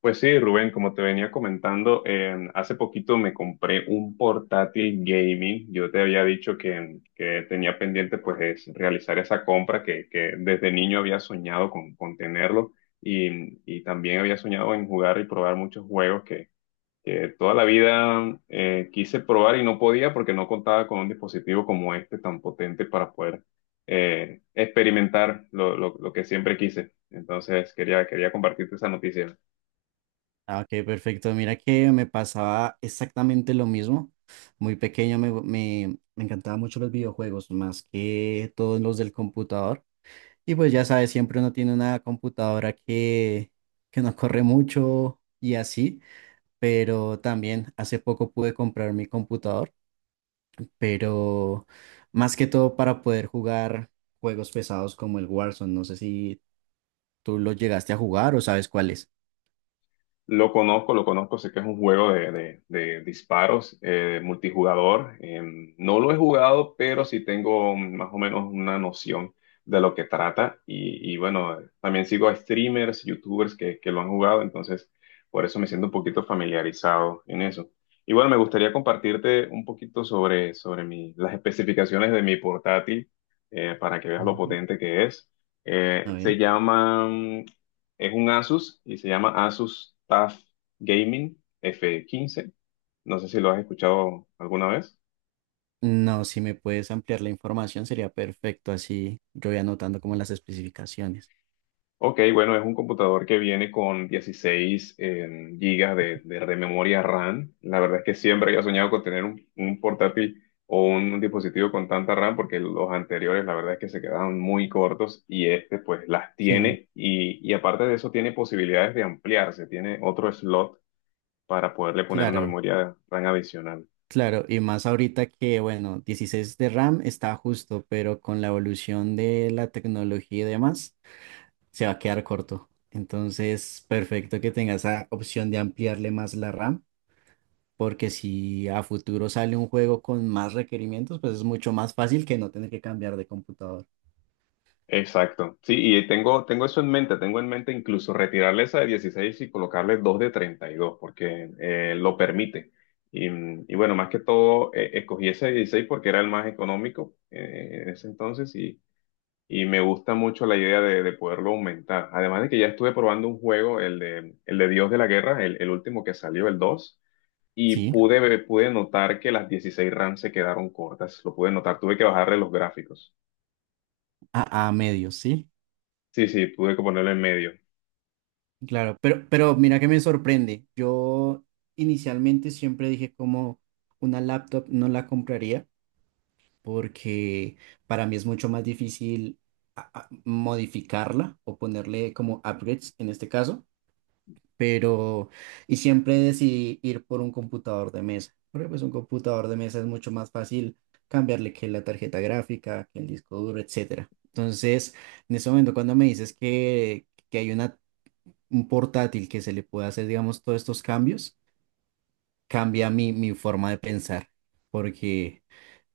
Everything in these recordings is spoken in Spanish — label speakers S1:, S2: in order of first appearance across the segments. S1: Pues sí, Rubén, como te venía comentando, hace poquito me compré un portátil gaming. Yo te había dicho que tenía pendiente pues es realizar esa compra que desde niño había soñado con tenerlo y también había soñado en jugar y probar muchos juegos que toda la vida quise probar y no podía porque no contaba con un dispositivo como este tan potente para poder experimentar lo que siempre quise. Entonces quería compartirte esa noticia.
S2: Ah, ok, perfecto. Mira que me pasaba exactamente lo mismo. Muy pequeño me encantaban mucho los videojuegos, más que todos los del computador. Y pues ya sabes, siempre uno tiene una computadora que no corre mucho y así. Pero también hace poco pude comprar mi computador, pero más que todo para poder jugar juegos pesados como el Warzone. No sé si tú lo llegaste a jugar o sabes cuál es.
S1: Lo conozco, sé que es un juego de disparos multijugador. No lo he jugado, pero sí tengo más o menos una noción de lo que trata. Y bueno, también sigo a streamers, youtubers que lo han jugado, entonces por eso me siento un poquito familiarizado en eso. Y bueno, me gustaría compartirte un poquito sobre las especificaciones de mi portátil para que veas lo
S2: Ujú.
S1: potente que es.
S2: A ver.
S1: Se llama Es un Asus y se llama Asus TUF Gaming F15. No sé si lo has escuchado alguna vez.
S2: No, si me puedes ampliar la información sería perfecto, así yo voy anotando como las especificaciones.
S1: Ok, bueno, es un computador que viene con 16 gigas de memoria RAM. La verdad es que siempre había soñado con tener un portátil o un dispositivo con tanta RAM porque los anteriores la verdad es que se quedaban muy cortos y este pues las
S2: Sí,
S1: tiene y aparte de eso tiene posibilidades de ampliarse, tiene otro slot para poderle poner una
S2: claro,
S1: memoria RAM adicional.
S2: claro, y más ahorita que, bueno, 16 de RAM está justo, pero con la evolución de la tecnología y demás, se va a quedar corto. Entonces, perfecto que tenga esa opción de ampliarle más la RAM, porque si a futuro sale un juego con más requerimientos, pues es mucho más fácil que no tener que cambiar de computador.
S1: Exacto. Sí, y tengo eso en mente, tengo en mente incluso retirarle esa de 16 y colocarle dos de 32, porque lo permite. Y, y bueno, más que todo, escogí ese de 16 porque era el más económico en ese entonces y me gusta mucho la idea de poderlo aumentar. Además de que ya estuve probando un juego, el de Dios de la Guerra, el último que salió, el 2 y
S2: Sí,
S1: pude notar que las 16 RAM se quedaron cortas, lo pude notar, tuve que bajarle los gráficos.
S2: a medios, sí.
S1: Sí, sí, tuve que ponerlo en medio.
S2: Claro, pero mira que me sorprende. Yo inicialmente siempre dije como una laptop no la compraría porque para mí es mucho más difícil modificarla o ponerle como upgrades en este caso, pero y siempre decidí ir por un computador de mesa, porque pues un computador de mesa es mucho más fácil cambiarle que la tarjeta gráfica, que el disco duro, etcétera. Entonces, en ese momento cuando me dices que hay una un portátil que se le pueda hacer, digamos, todos estos cambios, cambia mi forma de pensar. Porque,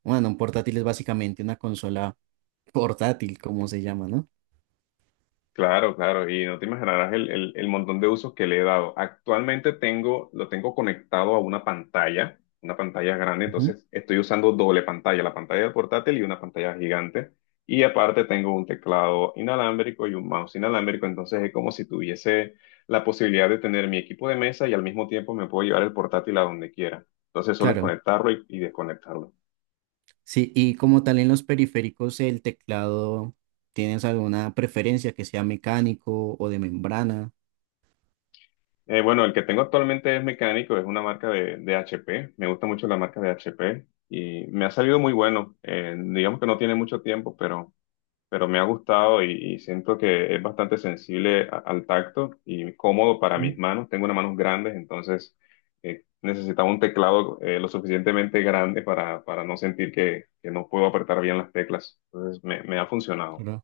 S2: bueno, un portátil es básicamente una consola portátil, como se llama, ¿no?
S1: Claro, claro, y no te imaginarás el montón de usos que le he dado. Actualmente lo tengo conectado a una pantalla grande,
S2: Ujú.
S1: entonces estoy usando doble pantalla, la pantalla del portátil y una pantalla gigante. Y aparte tengo un teclado inalámbrico y un mouse inalámbrico, entonces es como si tuviese la posibilidad de tener mi equipo de mesa y al mismo tiempo me puedo llevar el portátil a donde quiera. Entonces solo es
S2: Claro,
S1: conectarlo y desconectarlo.
S2: sí, y como tal en los periféricos, el teclado, ¿tienes alguna preferencia que sea mecánico o de membrana?
S1: Bueno, el que tengo actualmente es mecánico, es una marca de HP. Me gusta mucho la marca de HP y me ha salido muy bueno. Digamos que no tiene mucho tiempo, pero me ha gustado y siento que es bastante sensible al tacto y cómodo para mis
S2: Mm,
S1: manos. Tengo unas manos grandes, entonces necesitaba un teclado lo suficientemente grande para no sentir que no puedo apretar bien las teclas. Entonces me ha funcionado.
S2: claro.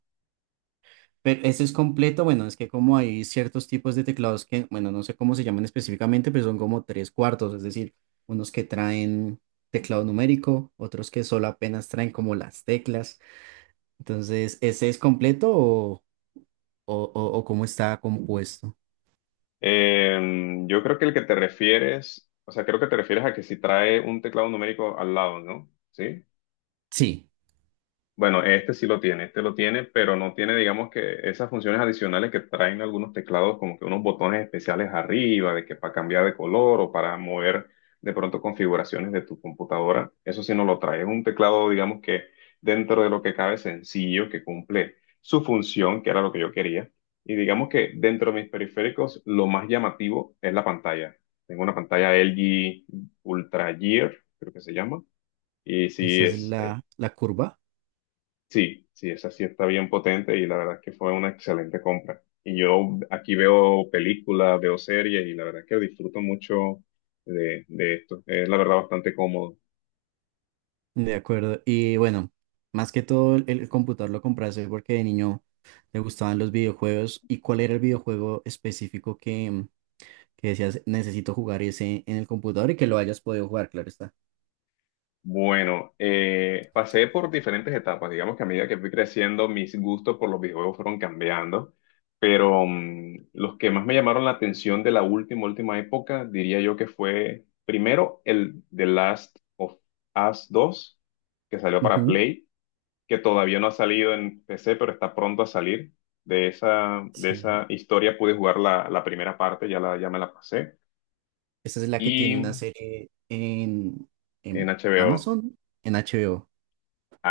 S2: Pero ese es completo, bueno, es que como hay ciertos tipos de teclados que, bueno, no sé cómo se llaman específicamente, pero son como tres cuartos, es decir, unos que traen teclado numérico, otros que solo apenas traen como las teclas. Entonces, ¿ese es completo o, o cómo está compuesto?
S1: Yo creo que el que te refieres, o sea, creo que te refieres a que si trae un teclado numérico al lado, ¿no? ¿Sí?
S2: Sí,
S1: Bueno, este sí lo tiene, este lo tiene, pero no tiene, digamos que esas funciones adicionales que traen algunos teclados, como que unos botones especiales arriba, de que para cambiar de color o para mover de pronto configuraciones de tu computadora. Eso sí no lo trae. Es un teclado, digamos que dentro de lo que cabe sencillo, que cumple su función, que era lo que yo quería. Y digamos que dentro de mis periféricos, lo más llamativo es la pantalla. Tengo una pantalla LG Ultra Gear, creo que se llama. Y
S2: esa
S1: sí,
S2: es
S1: es
S2: la curva.
S1: Sí, sí, esa sí está bien potente y la verdad es que fue una excelente compra. Y yo aquí veo películas, veo series y la verdad es que disfruto mucho de esto. Es la verdad bastante cómodo.
S2: De acuerdo. Y bueno, más que todo el computador lo compraste porque de niño te gustaban los videojuegos. ¿Y cuál era el videojuego específico que decías, necesito jugar ese en el computador y que lo hayas podido jugar, claro está.
S1: Bueno, pasé por diferentes etapas. Digamos que a medida que fui creciendo, mis gustos por los videojuegos fueron cambiando. Pero los que más me llamaron la atención de la última época, diría yo que fue primero el The Last of Us 2, que salió para
S2: Ujú.
S1: Play, que todavía no ha salido en PC, pero está pronto a salir. De
S2: Sí.
S1: esa historia pude jugar la primera parte, ya, ya me la pasé.
S2: Esta es la que tiene una
S1: Y
S2: serie
S1: en
S2: en
S1: HBO,
S2: Amazon, en HBO,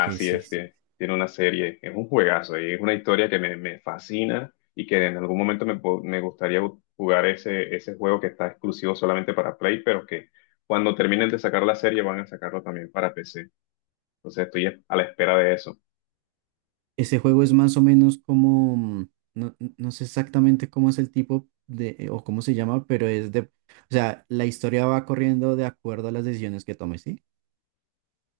S2: que sí,
S1: es,
S2: sí.
S1: tiene una serie, es un juegazo y es una historia que me fascina y que en algún momento me gustaría jugar ese juego que está exclusivo solamente para Play, pero que cuando terminen de sacar la serie van a sacarlo también para PC. Entonces estoy a la espera de eso.
S2: Ese juego es más o menos como, no, no sé exactamente cómo es el tipo de, o cómo se llama, pero es de, o sea, la historia va corriendo de acuerdo a las decisiones que tomes, ¿sí?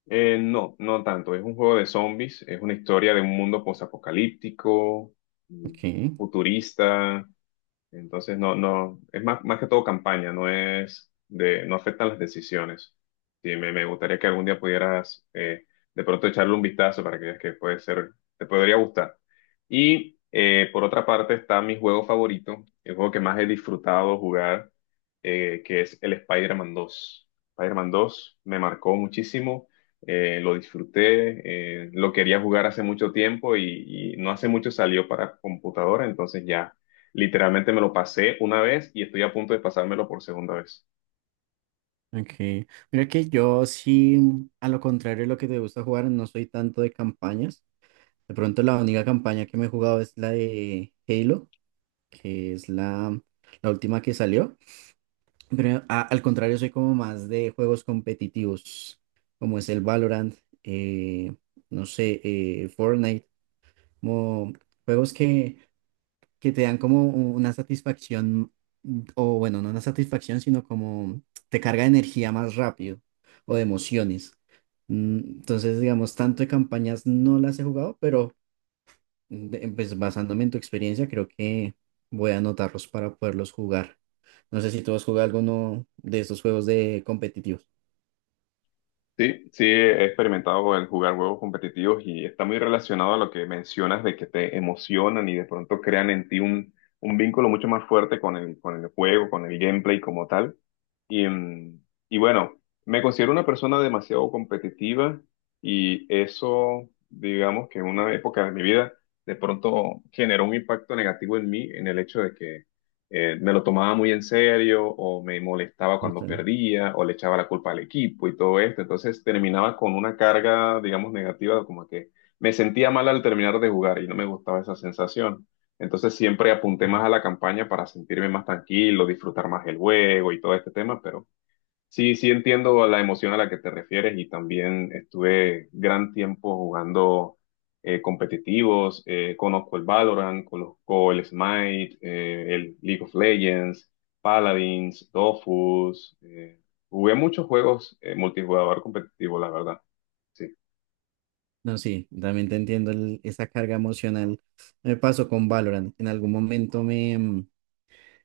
S1: No, no tanto. Es un juego de zombies, es una historia de un mundo posapocalíptico, mm,
S2: Ok,
S1: futurista. Entonces, no, no, es más, más que todo campaña, no es de, no afectan las decisiones. Sí, me gustaría que algún día pudieras de pronto echarle un vistazo para que veas que puede ser, te podría gustar. Y por otra parte está mi juego favorito, el juego que más he disfrutado jugar, que es el Spider-Man 2. Spider-Man 2 me marcó muchísimo, lo disfruté, lo quería jugar hace mucho tiempo y no hace mucho salió para computadora, entonces ya. Literalmente me lo pasé una vez y estoy a punto de pasármelo por segunda vez.
S2: ok. Mira que yo sí, a lo contrario de lo que te gusta jugar, no soy tanto de campañas. De pronto la única campaña que me he jugado es la de Halo, que es la última que salió. Pero al contrario, soy como más de juegos competitivos, como es el Valorant, eh, no sé, Fortnite, como juegos que te dan como una satisfacción, mm, o bueno, no una satisfacción, sino como te carga de energía más rápido o de emociones. Entonces, digamos, tanto de campañas no las he jugado, pero Pues basándome en tu experiencia, creo que voy a anotarlos para poderlos jugar. No sé si tú has jugado alguno de estos juegos de competitivos.
S1: Sí, sí, he experimentado el jugar juegos competitivos y está muy relacionado a lo que mencionas de que te emocionan y de pronto crean en ti un vínculo mucho más fuerte con con el juego, con el gameplay como tal. Y, y bueno, me considero una persona demasiado competitiva y eso, digamos que en una época de mi vida, de pronto generó un impacto negativo en mí, en el hecho de que me lo tomaba muy en serio o me molestaba cuando
S2: Entonces,
S1: perdía o le echaba la culpa al equipo y todo esto. Entonces terminaba con una carga, digamos, negativa, como que me sentía mal al terminar de jugar y no me gustaba esa sensación. Entonces siempre apunté
S2: mm,
S1: más a la campaña para sentirme más tranquilo, disfrutar más el juego y todo este tema, pero sí, sí entiendo la emoción a la que te refieres y también estuve gran tiempo jugando competitivos, conozco el Valorant, conozco el Smite, el League of Legends, Paladins, Dofus, jugué muchos juegos multijugador competitivo, la verdad. Sí.
S2: No, sí, también te entiendo esa carga emocional. Me pasó con Valorant. En algún momento me... mm,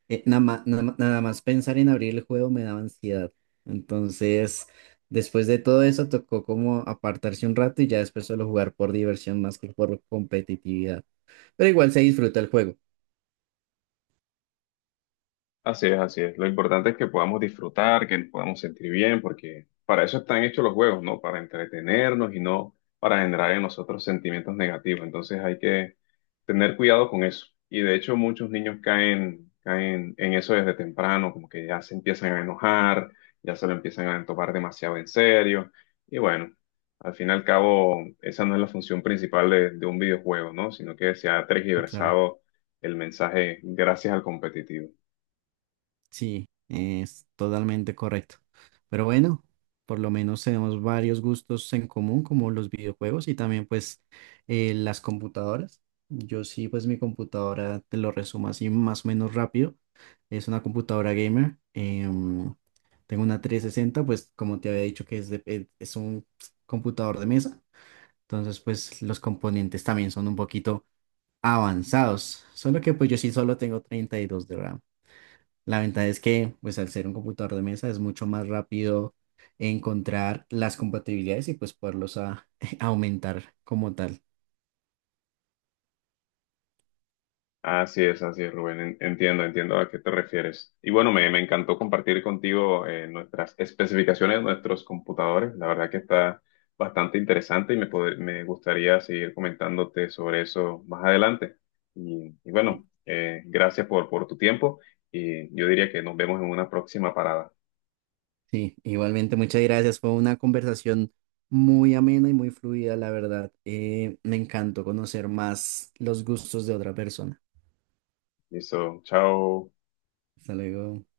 S2: nada ma- nada ma- nada más pensar en abrir el juego me daba ansiedad. Entonces, después de todo eso, tocó como apartarse un rato y ya después solo jugar por diversión más que por competitividad. Pero igual se disfruta el juego.
S1: Así es, así es. Lo importante es que podamos disfrutar, que nos podamos sentir bien, porque para eso están hechos los juegos, ¿no? Para entretenernos y no para generar en nosotros sentimientos negativos. Entonces hay que tener cuidado con eso. Y de hecho muchos niños caen en eso desde temprano, como que ya se empiezan a enojar, ya se lo empiezan a tomar demasiado en serio. Y bueno, al fin y al cabo, esa no es la función principal de un videojuego, ¿no? Sino que se ha
S2: Sí, claro.
S1: tergiversado el mensaje gracias al competitivo.
S2: Sí, es totalmente correcto. Pero bueno, por lo menos tenemos varios gustos en común, como los videojuegos y también pues las computadoras. Yo sí, pues mi computadora, te lo resumo así más o menos rápido. Es una computadora gamer. Tengo una 360, pues como te había dicho que es, es un computador de mesa. Entonces pues los componentes también son un poquito avanzados. Solo que pues yo sí solo tengo 32 de RAM. La ventaja es que, pues al ser un computador de mesa, es mucho más rápido encontrar las compatibilidades y pues poderlos aumentar como tal.
S1: Así es, Rubén. Entiendo, entiendo a qué te refieres. Y bueno, me encantó compartir contigo nuestras especificaciones de nuestros computadores. La verdad que está bastante interesante y me gustaría seguir comentándote sobre eso más adelante. Y bueno, gracias por tu tiempo y yo diría que nos vemos en una próxima parada.
S2: Sí, igualmente, muchas gracias. Fue una conversación muy amena y muy fluida, la verdad. Me encantó conocer más los gustos de otra persona.
S1: Listo, chao.
S2: Hasta luego.